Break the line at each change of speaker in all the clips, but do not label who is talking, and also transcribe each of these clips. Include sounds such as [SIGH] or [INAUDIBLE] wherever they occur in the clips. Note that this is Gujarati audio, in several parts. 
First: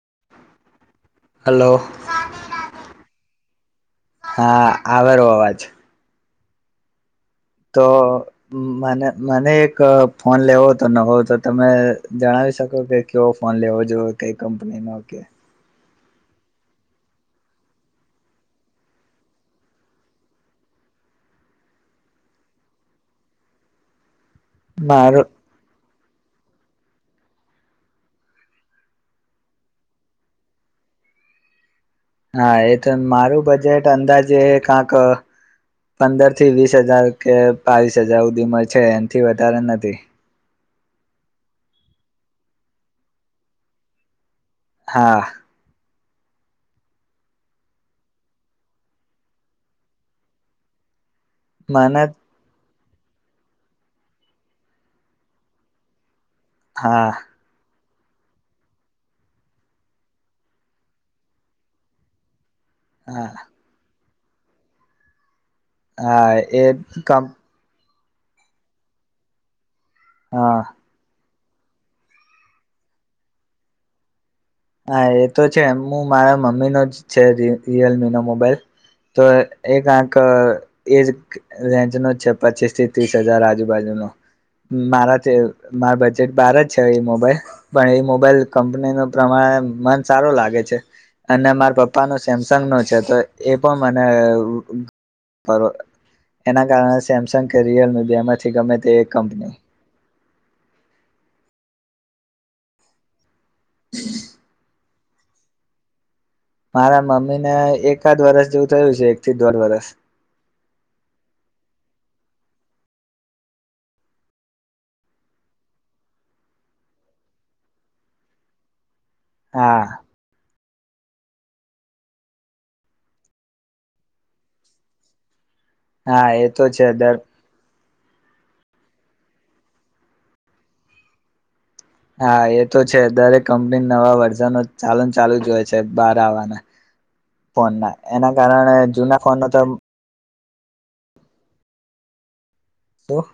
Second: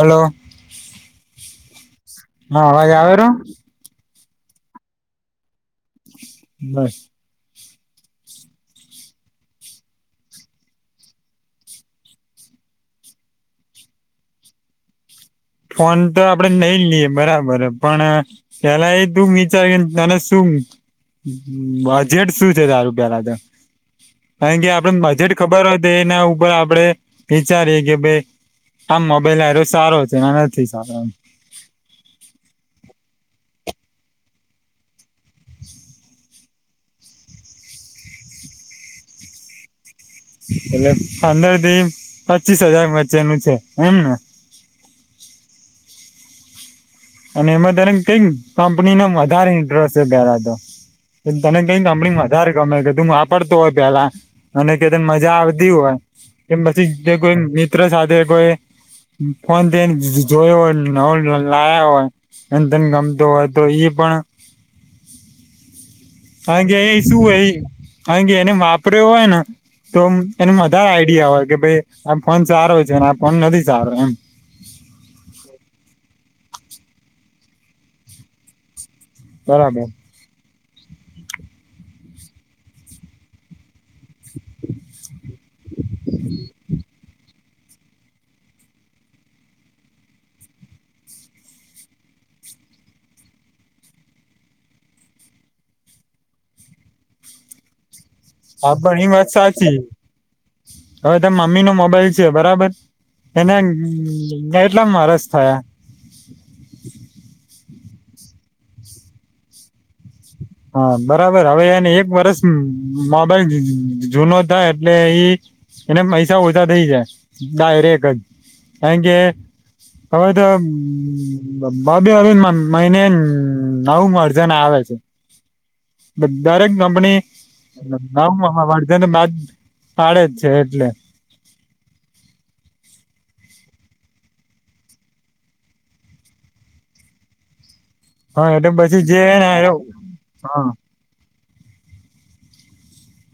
હલો
હલો
હા અવાજ આવેરો?
હા આવેરો અવાજ.
બસ.
તો મને એક ફોન લેવો તો નહો તો તમે જણાવી શકો કે કેવો ફોન લેવો જો કઈ કંપની ન કે.
ફોન તો આપડે નઈ લઈએ બરાબર પણ પેલા એ તું વિચાર ત શું બજેટ શું છે તારું પેલા તો.
મારું
[UNINTELLIGIBLE] [UNINTELLIGIBLE] આ નથી સારો.
હા એ તો મારું બજેટ અંદાજે એ કંક પંદર થી વીસ હજાર કે બાવીસ હજાર સુધીમાં છે એથી વધારે નથી.
[UNINTELLIGIBLE]
હા.
અને એમાં તને કઈક કંપની ન વધારે ઇન્ટરેસ્ટ છે પહેલા તો.
મને
[UNINTELLIGIBLE] તુમ વાપરતો હોય પેલા અને કેને મજા આવતી હોય. કે પછી
હા
જે કોઈ મિત્ર સાથે કોઈ, ફોન તે જોયો હોય નવો લાયા હોય. [INAUDIBLE] એ ધન ગમતો
હા
હોય તો ઈ પણ
હા
કારણ કે એ શું
કમ
હોય. હ કે એને વાપર હોય ને. તો એને
હા
મજા આઈડિયા હોય. કે ભાઈ આ ફોન સારો છેને આ ફોન નથી સારો એમ.
હા એ તો છે એમ મારા મમ્મીનો જ છે રિયલમીનો મોબાઈલ. તો એક
બરાબર
આંક એ રેન્જ નો છે પચીસ થી ત્રીસ હજાર આજુ બાજુનો મારા મારા બજેટ બાર જ છે એ મોબાઈલ. પણ એ મોબાઈલ કંપનીનો પ્રમાણે મન સારું લાગે છે, અને મારા પપ્પા ન સેમસંગ નો છે તો એ પણ મને એના કારણે સેમસંગ કે રિયલમી. બેમાંથી
હા
ગમે તે એક
પણણી વાત
કંપની
સાચી, હવે તમે મમ્મી નો મોબાઈલ છે બરાબર. એને કેટલા મારસ થયા?
મારા મમ્મી ને એકાદ વરષ જેવું થયું છે એક થી દોઢ વરષ.
હા બરાબર હવે એને એક વરષ મોબાઈલ જુનો થાય એટલે ઈ, એને પૈસા ઓછા થઇ જાય, ડાયરેક જ કારણ કે
હા
હવે તો ભભી હવે મહિને નવુ વરજણ આવે છે.
હા એ તો
દરેક
છે દર
કંપની ના વારજને બાદ ફડે જ છે એટલે.
હા એ તો છે દરેક કંપની નવા વર્ઝન ચાલન ચાલુ જ હોય છે બાર આવવાના ફોનના.
હા એટલે પછી જેને હા.
તો.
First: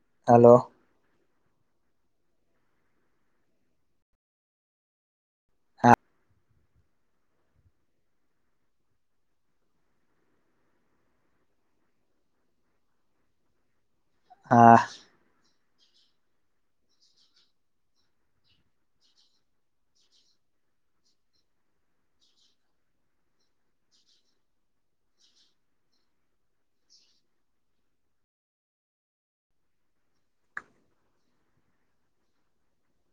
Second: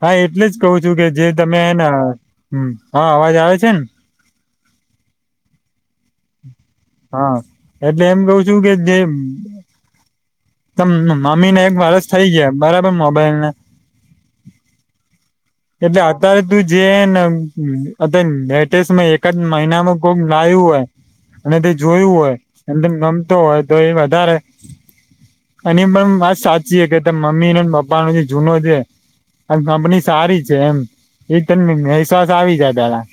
હા એટલે જ
હલો
કહું છું કે જે તમે એને હા અવાજ આવે છે ને? હા એટલે એમ કવ છું કે, જે મમ્મીને એક વરષ થઈ ગયા બરાબર મોબાઈલને.
હા.
એટલે અત્યારે તું જેન અતન લટેસ્ટમાં એકાદ મહિનાનું કોક લાયું હોય અને તે જોયું હોય, અને તન ગમતો હોય તો એ વધારે, અને ઈ પણ વાત સાચી હે કે તાર મમ્મી ને પપ્પાનો જે જૂનો જે, આ કંપની સારી છે એમ, ઈ તન વિશ્વાસ આવી જાય પહેલાં.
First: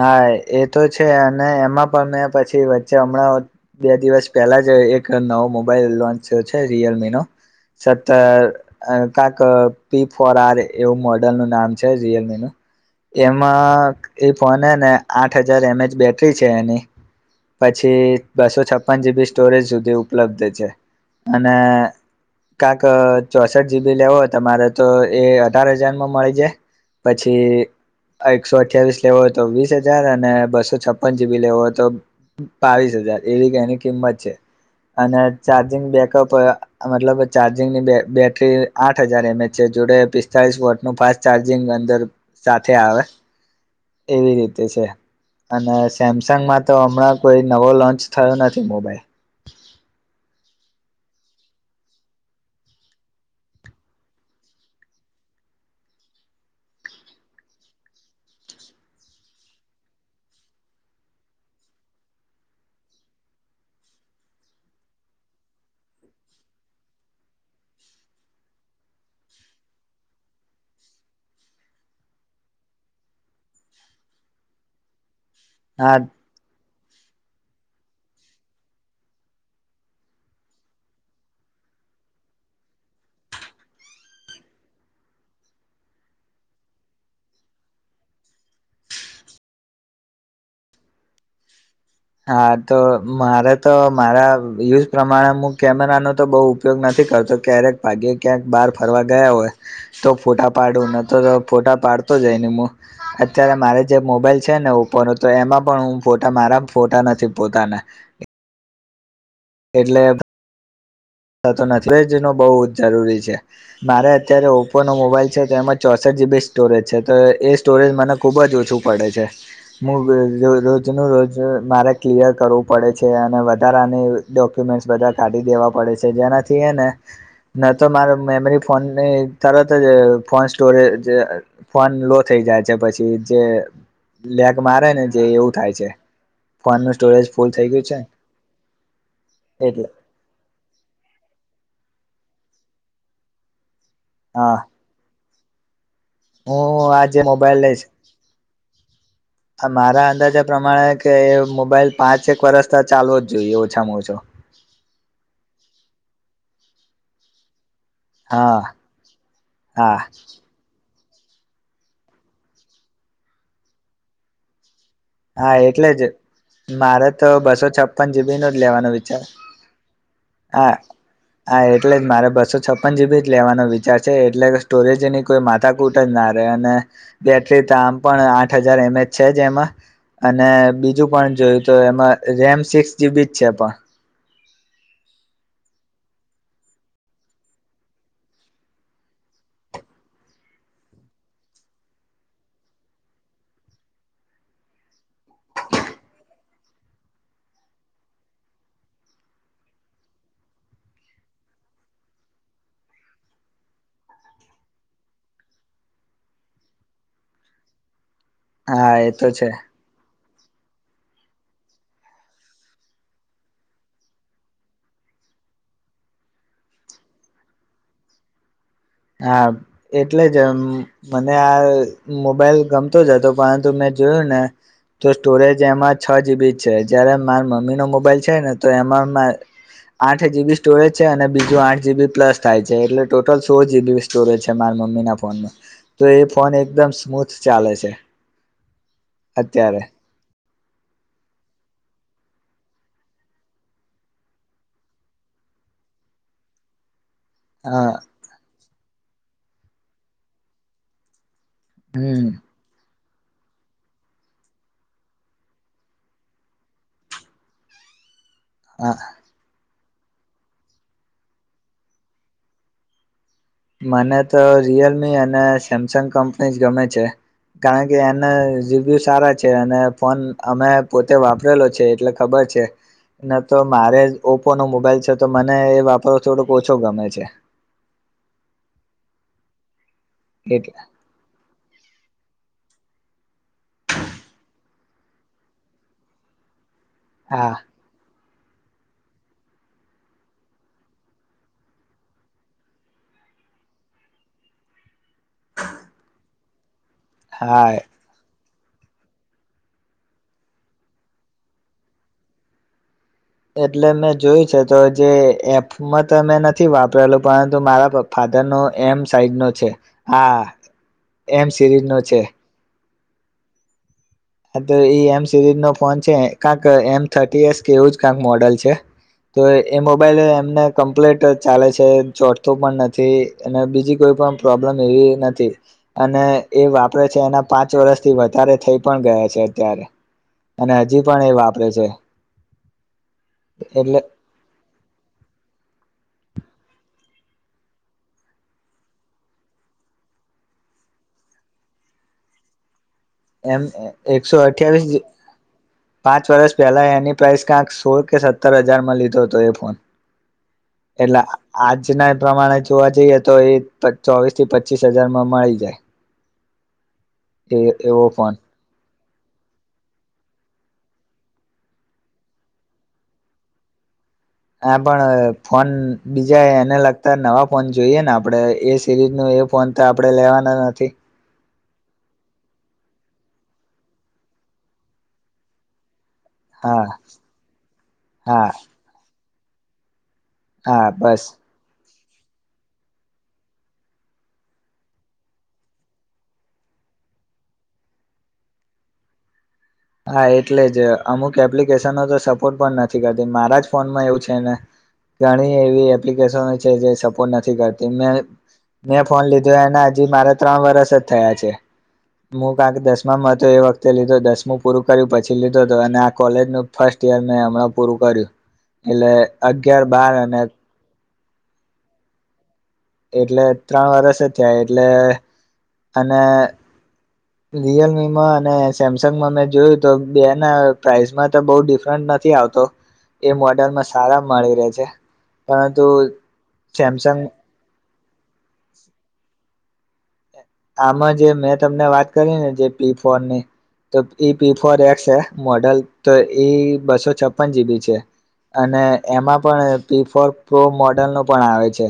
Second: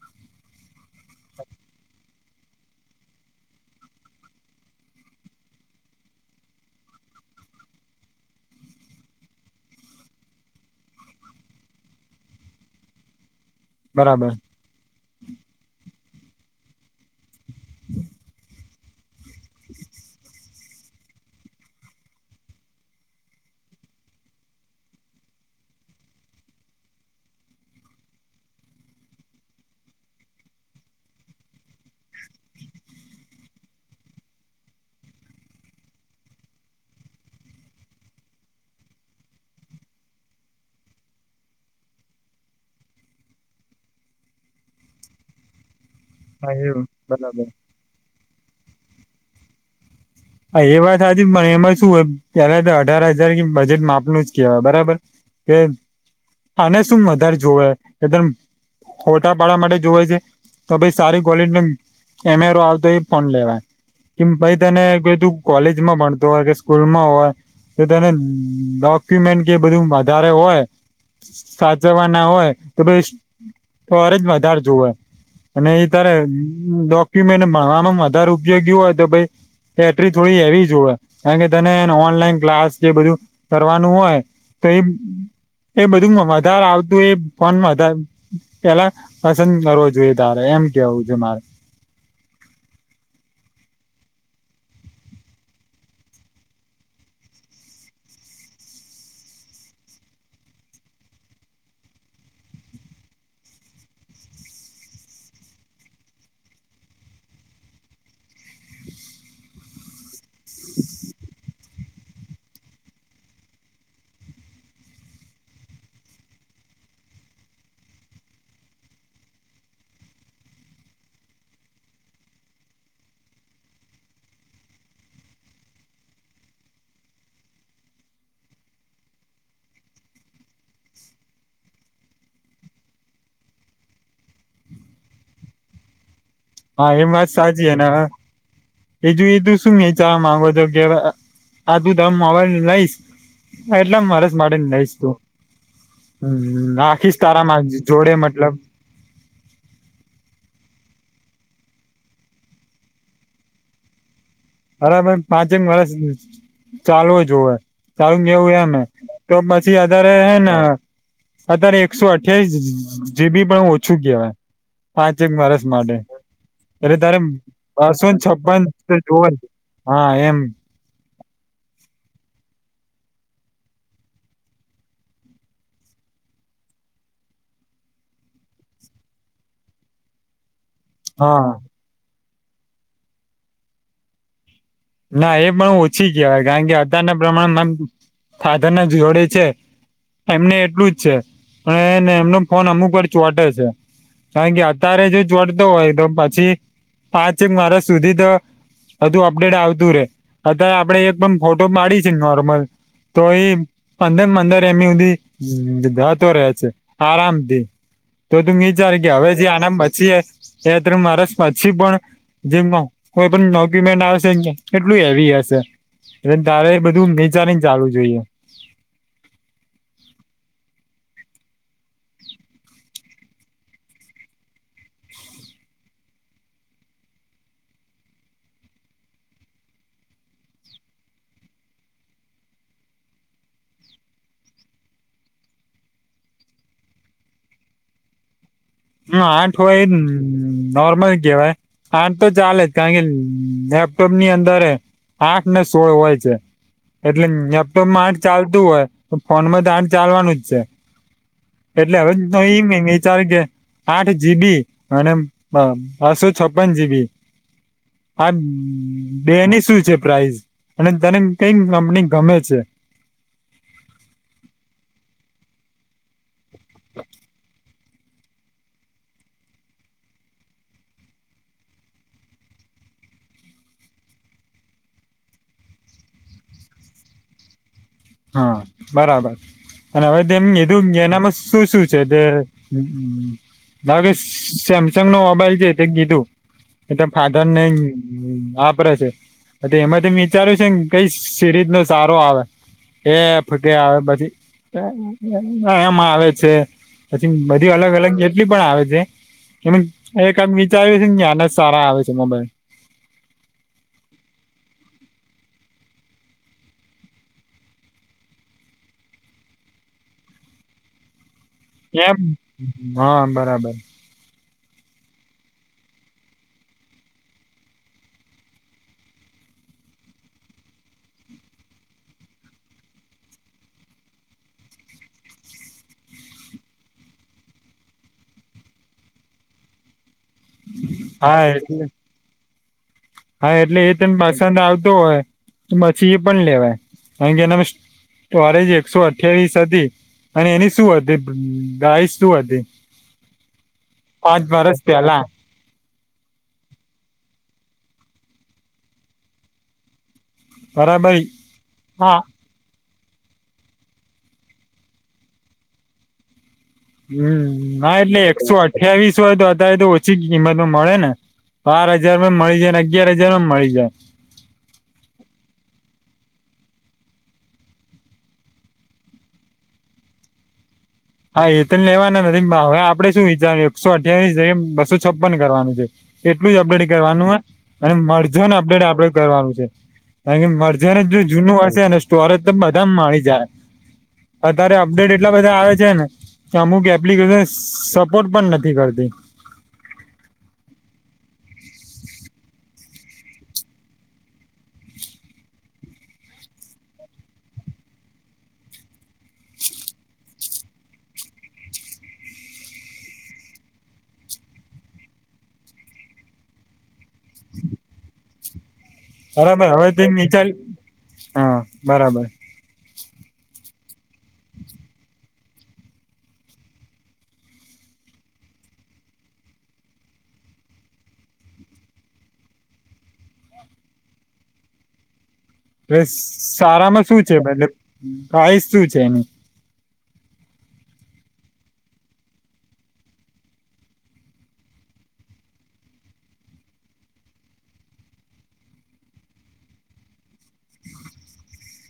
હા એ તો છે, અને એમાં પણ મેં પછી વચ્ચે હમણાં બે દિવસ પહેલા જ એક નવો મોબાઈલ લોન્ચ છે રિયલમી નો, સતર અહ કાક પી ફોર આર એવું મોડલનું નામ છે રિયલમીનું, એમ- માં
બરાબર
એ હે ને આઠ હજાર એમ એ [UNINTELLIGIBLE] બેટરી છે એની, પછી બસો છપ્પન જી બી સ્ટોરેજ સુધી ઉપલબ્ધ છે, અને કાક અહ ચોસઠ જી બી લેવો હોય તમારે તો એ અઢાર હજારમાં મળી જાય, પછી એકસો અઠ્યાવીસ લેવો હોય તો વીસ હજાર, અને બસો છપ્પન જી બી લેવો હોય તો બાવીસ હજાર, એવીક એની કિંમત છે, અને ચાર્જિંગ બેકઅપ, મતલબ ચાર્જિંગની બે બેટરી આઠ હજાર એમ એચ છે, જોડે પિસ્તાલીસ વોટનું ફાસ્ટ ચાર્જિંગ અંદર સાથે આવે. એવી રીતે છે. અને સ
હા
સેમસંગમાં તો
એવું
હમણાં કોઈ
બરાબર
નવો લોન્ચ થયો નથી મોબાઈલ.
હા એ વાત હાચી પણ એમાં શું હોય, ત્યારે તે અઢાર હજાર બજેટ માપનું જ કહેવાય બરાબર, કે આને શું વધારે જોવે, કે તમ ફોટા પાડવા માટે જોવે છે, તો ભી સારી ક્વલિટ નન કેમેરો આવતો એ જ ફોન લેવાય, કેમ પહીં તને [UNINTELLIGIBLE] તું કોલેજમાં ભણતો હોય કે સ્કૂલમાં હોય, તો તેને ડોક્યુમેન્ટ કે એ બધું વધારે હોય, સાચવવા ના હોય, તો પહીંસ સ્ટોરેજ વધારે જોવે. અને એ
હા
તારે ડોક્યુમેન્ટ ભણવામાં વધારે ઉપયોગી હોય તો પહીં બેટરી થોડી હેવી જોવે, કારણ કે તને ઓનલાઈન ક્લાસ જે બધું કરવાનું હોય તો એ-એ બધું વધારે આવતું, એ ફોનમા વધાર, પેલા પસંદ કરવો જોઈએ તારે એમ કેવું છે મારે.
હા, તો મારે તો મારા યુઝ પ્રમાણે હું કેમેરાનો તો બહુ ઉપયોગ નથી કરતો, ક્યારેક ભાગ્યે ક્યાંક બહાર ફરવા ગયા હોય, તો ફોટા પાડું, નતર ફોટા પાડતો જ નહીં હું, અત્યારે મારે જે મોબાઈલ છે ને ઓપો નો તો એમાં પણ હું ફોટા મારા ફોટા નથી પોતાના. એટલે
[INAUDIBLE]
આ તો [UNINTELLIGIBLE] નો બહુ જરૂરી છે. મારે અત્યારે ઓપ્પોનો મોબાઈલ છે તો એમાં ચોસઠ જી બી સ્ટોરેજ છે, તો એ સ્ટોરેજ મને ખૂબ જ ઓછું પડે છે. હું વવ રોજનું રોજ મારે ક્લિયર કરવું પડે છે, અને વધારાની ડોક્યુમેન્ટ્સ બધા કાઢી દેવા પડે છ જેનાથી એ ને ન તો મારે મેમરી ફોન તરત જ ફોન સ્ટોરેજ ફોન લો થઈ જાય છે, પછી જે લગ મારે ને જે એવું થાય છે. ફોનનું
હા એમ
સ્ટોરેજ
વાત
ફૂલ
સાચી
થઈ
હ
ગયું
ને
છે
એજું એધું શું
એટલે
ચા માંગો તો. જેવા આ દુંધામ માવાને લઈશ. હા એટલા મારેસ
હા
માટેેને લશ તું.
હું
રાખીશ
આજે
તારા
મોબાઈલ લઈશ,
જોડે મતલબ
આ મારા અંદાજા પ્રમાણે કે એ મોબાઈલ પાંચેક વરષ તો ચાલવો જ જોઈએ ઓછામાં ઓછો.
અરે ભાઈ પાંચેમ વર્ષ ચાલવું જોવે. સારું કેવું
હા
એમ તો પછી
હા
અધારે હે ને. અત્યારે એકસો અઠ્યાસ જીબી પણ ઓછું કહેવાય. પાંચેક
હા
વરષ
એટલે
માટે,
જ
એટલે
મારે
તારે
તો બસો
બસોને
જીબી નો જ
છપ્પન
લેવાનો વિચાર
જોવ જ.
હા હા એટલે જ મારા બ બસો છપન જીબી જ લેવાનો વિચાર છે એટલે કે સ્ટોરેજની કોઈ માથા કૂટ જ ના રહે, અને બેટરી તો આમ પણ આઠ હજાર એમ એચ છે જે એમાં. અને બીજું પોઈન્ટ
હા
જોયું તો એમાં રેમ સિક્સ જીબી જ છે પણ.
ના એ પણ ઓછી કહેવાય કારણ કે અત્યારના પ્રમાણે મા ફાધર ના જોડે છે, એમને એટલું જ છે, પણ એમનો ફોન અમુક વાર ચોટે છે કારણ કે અત્યારે જો ચોટતો હોય તો પછી પાંચેક માર્ષ સુધી તો હધુ અપડેટ આવતું. અત્યારે આપડે એક પણમ ફોટો પાડી છે, નોર્મલ તો એઈ પંદર પંદર એમ સુધી જતો રહેે છે, આરામથી. તો તુંમ વિચાર
હા
કે
એ તો
હવે જે
છે
આનામ પચી તત્ર મારા પછી પણ જેમ કોઈ પણ નોક્યુમેન્ટ આવશે. એટલું હેવી હશે એટલે તારે બધું નીચાની ચાલુ જોઈએ.
હા એટલે જ મને આ મોબાઈલ ગમતો જ હતો, પરંતુ મેં જોયું ને તો સ્ટોરેજ એમાં છ જીબી જ છે જયારે મારા મમ્મીનોો મોબાઈલ છે ને તો એમાં આઠ જીબી સ્ટોરેજ છે અને બીજું આઠ જીબી પ્લસ થાય છે એટલે ટોટલ સો દો સ્ટોરેજ છે મારા મમ્મી ના ફોનમાં, તો એ ફોન એકદમ સ્મૂથ ચાલે છે
હમ આઠ હોય
અત્યારે
એ નોર્મલ કહેવાય, આઠ તો ચાલે જ કારણ કે લેપટોપ ની અંદર આઠ ને સોળ હોય છે. એટલે
હ
લેપ્ટોમા ચાલતું હોય. તો ફોન માં દાાન ચાલવાનું જ છે. એટલે હવે
હમ
ન એ ચાર કે આઠ જી બી અને બસો છપન જી બી. હા
હ
બે ને શું છે? પ્રઇસ અને તને કઈ કંપની ગમે છે?
મને તો રિયલમી અને સેમસંગ કંપની જ ગમે છે, કારણ કે એના રિવ્યૂ સારા છે, અને ફોન અમે પોતે વાપરેલો છે એટલે ખબર છે ન તો મારે જ ઓપોનો મોબાઈલ છે તો મને એ વાપરવો થોડુંક ઓછો ગમે છે.
હા બરાબર. અને હવે
એટલે.
કીધું એનામાં શું શું છે તે હવે સેમસંગ નો મોબાઈલ છે તે કીધું. એટ ફાદર
હા
નઈ વાપરે છે હ તો એમાં તમે વિચાર્યું છે કઈ સિરીઝ નો સારો આવે એ ખોટી આવે બધી એમ એમાં આવે છે. પછી
હા
બધી અલગ અલગ કે ટલી પણ આવે છે એમ એક આમ વિચાર્યું છે આન જ સારા આવે છે મોબાઈલ
એટલે મેં જોયું છે તો જે એફમાં તો મેં નથી વાપરેલું પરંતુ મારા ફાધરનો એમ સાઈડ નો છે. હા. એમ સિરીઝ નો
એમ
છે.
હા, બરાબર.
હા તો એ એમ સિરીઝ નો ફોન છે કાંક એમ થર્ટી એસ કે એવું જ કાંક મોડલ છે તો એ મોબાઈલ એમને કમ્પ્લીટ ચાલે છે ચોટતું પણ નથી અને બીજી કોઈ પણ પ્રોબ્લમ એવી નથી અને એ વાપરે છે એના પાંચ વર્ષથી વધારે થઈ પણ ગયા છે અત્યારે. અને હજી પણ એ
હા
વાપરે
એટલે
છે.
હા એટલે એ તને પસંદ આવતો હોય તો પછી એ પણ લેવાય કારણ કે એના સ્ટોરેજ એકસો અઠ્યાવીસ હતી અને એની શું હતી? ગાઈસ શું હતી?
એમ એકસો
પાંચ વર્ષ
અઠ્યાવીસ,
પહેલા
પાંચ વર્ષ પહેલા એની પ્રાઈસ કાંક સોળ કે સત્તર હજારમાં લીધો હતો એ ફોન
બરાબર
એટલે આજના
હા
એ પ્રમાણે જ જોવા જઈએ તો એ પચ ચોવીસ થી પચીસ હજાર માં મળી જાય.
હમ્મ
એ
હા
એવો
એટલે
ફોન
એકસો આઠ અઠ્યાવીસ હોય તો અત્યારે તો ઓછી કિંમતમાં મળે ને બાર હજારમાં મળી જાય ને અગિયાર હજાર માં મળી જાય.
હા, પણ ફોન બીજા એને લગતા નવા ફોન જોઈએ ને આપણેે એ સિરીઝ ન એ ફોન તો આપણેે લેવાના નથી.
હા એ તોને લેવાના નથી હવે આપડણે શું વિચાર્યુ એકસો અઠવીસ બસો છપન કરવાનું છે. એટલું જ અપડેટ
હા
કરવાનું હો અને
હા
મળજોન અપડેટ આપડે કરવાનું છે. કારણ કે
હા
મળજો
બસ
[UNINTELLIGIBLE] જૂનું હશે ને સ્ટોરેજ તો બધામાં આવી જાય અતારે અપડેટ એટલા બધા આવે છે ને અમુક એપ્લિકેશન સ સપોર્ટ પણ નથી કરતી
હા એટલે જ અમુક એપ્લિકેશનો તો સપોર્ટ પણ નથી કરતી મારા જ ફોનમાં એવું છે ને ઘણી એવી એપ્લિકેશનો છે જે સપોર્ટ નથી કરતી મેં મેં ફોન લીધો એને હજી મારા ત્રણ વરસ જ થયા છે હું કાંક દસમામાં હતો એ વખતે લીધું દસમું પૂરું કર્યું પછી લીધો હતો અને આ કોલેજનો ફર્સ્ટ [UNINTELLIGIBLE] મેં હમણાં પૂરું કર્યું એટલે
બરાબર
અગિયાર
હવે તે
બાર અને
નીચા હા, બરાબર.
એટલે. ત્રણ વર્ષ જ થયા એટલે અને રિયલમીમાં અને સેમસંગમાં મેં જોયું તો બે ના પ્રાાઈસમાં તો બહુ ડિફરન્ટ નથી આવતો એ મોડલમાં સારા માળી રહે છે. પરંતુ
બેસ સારામાં
સેમસંગ
શું છે મતલબ પ્રાઈઝ શું છે એની?
આમાં જે મેં તમને વાત કરી ને જે પી ફોર ની તો એ પી ફોર એક્સ હે મોડલ તો બસો છપ્પન જીબી છે અને એમાં પણ પી ફોર પ્રો મોડલ નું પણ આવે છે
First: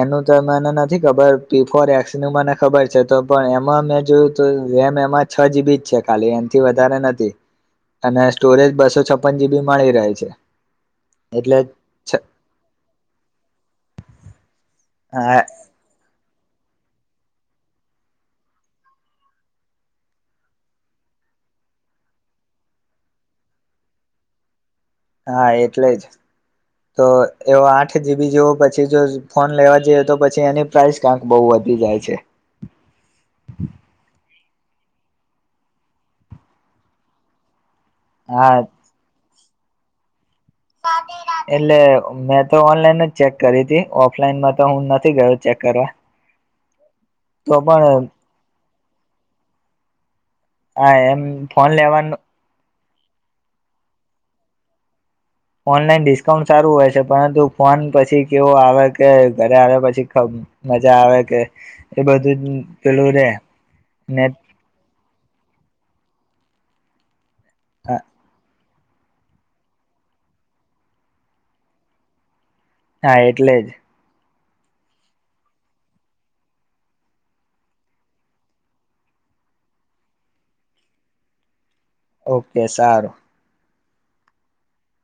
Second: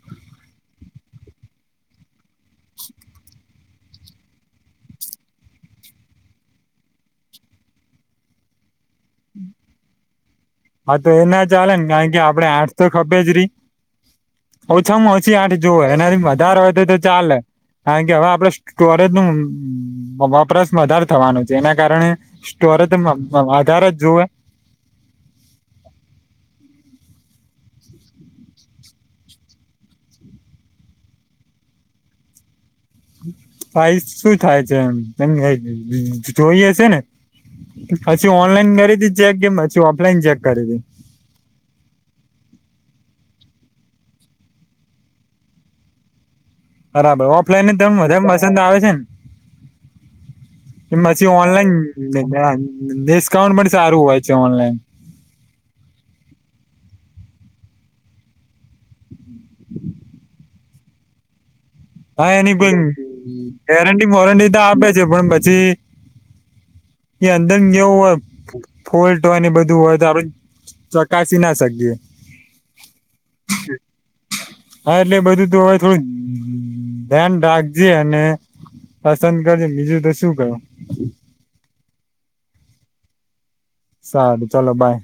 એનું તો મને નથી ખબર પી ફોર એક્સ નું મને ખબર છે તો પણ એમાં મેં જોયું તો રેમ એમાં છ જીબી જ છે ખાલી એનાથી વધારે નથી, અને સ્ટોરેજ બસો છપ્પન જીબી મળી રહે છે.
હા તો એ ના
એટલે
ચાલે ને કારણ કે આપડણે આઠસો ખપે જ રહી ઓછામાં ઓછી
હા
આઠં જોવે ને વધારે હોય તો તો ચાલે, કારણ કે હવે આપણે સ્ટોરેજ ન વપરાશ વધારે થવાનું છે, એના કારણે સ્ટોરેજ વધારે જ જોવે.
હા એટલે જ, તો એવ આઠ જીબી જેવો પછી જો ફોન લેવા જઈએ તો પછી એની પ્રાઇસ ક્યાંક બહ વધી જાય છે.
પ્રાઇસ શું થાય છે એને જોઈએ છે ને. અછી
હા
ઓનલાઈન કરીથી ગમ ઓફલાન જ
એટલે મેં તો ઓનલાઈન જ ચેક કરી હતી ઓફલાઈન માં તો હું નથી ગયો ચેક કરવા.
બરાબર
તો
ઓફલાઈન ને
પણ
ત પસંદ આવે હજન [UNINTELLIGIBLE]
આ
એ
એમ
મછી
ફોન
ઓનલાઈન
લેવાનું
લે ડિસ્કાઉન્ટ પણ સારું હોય છે ઓનલાઈન.
ઓનલાઈન ડિસ્કાઉન્ટ સારું હોય છે પરંતુ ફોન પછી કેવો આવે કે ઘરે આવે્યા પછી ખઉ મજા આવે કે. એ
હા
બધું
એની
પેલું રે
કોઈ ગેરંટી
ને
વોરંટી તો આપે છે પણ પછી એ અંદરમ વું ફોલ્ટ હોયને બધું હોય તો આપડ ચકાસી ના શકીએ.
હા એટલે જ.
હા એટલે બધું તો હવે થોડું ધ્યાન રાખજે અને, પસંદ કરજે બીજું તો શું કરું.
ઓકે સારું.
સારું ચલો બાય.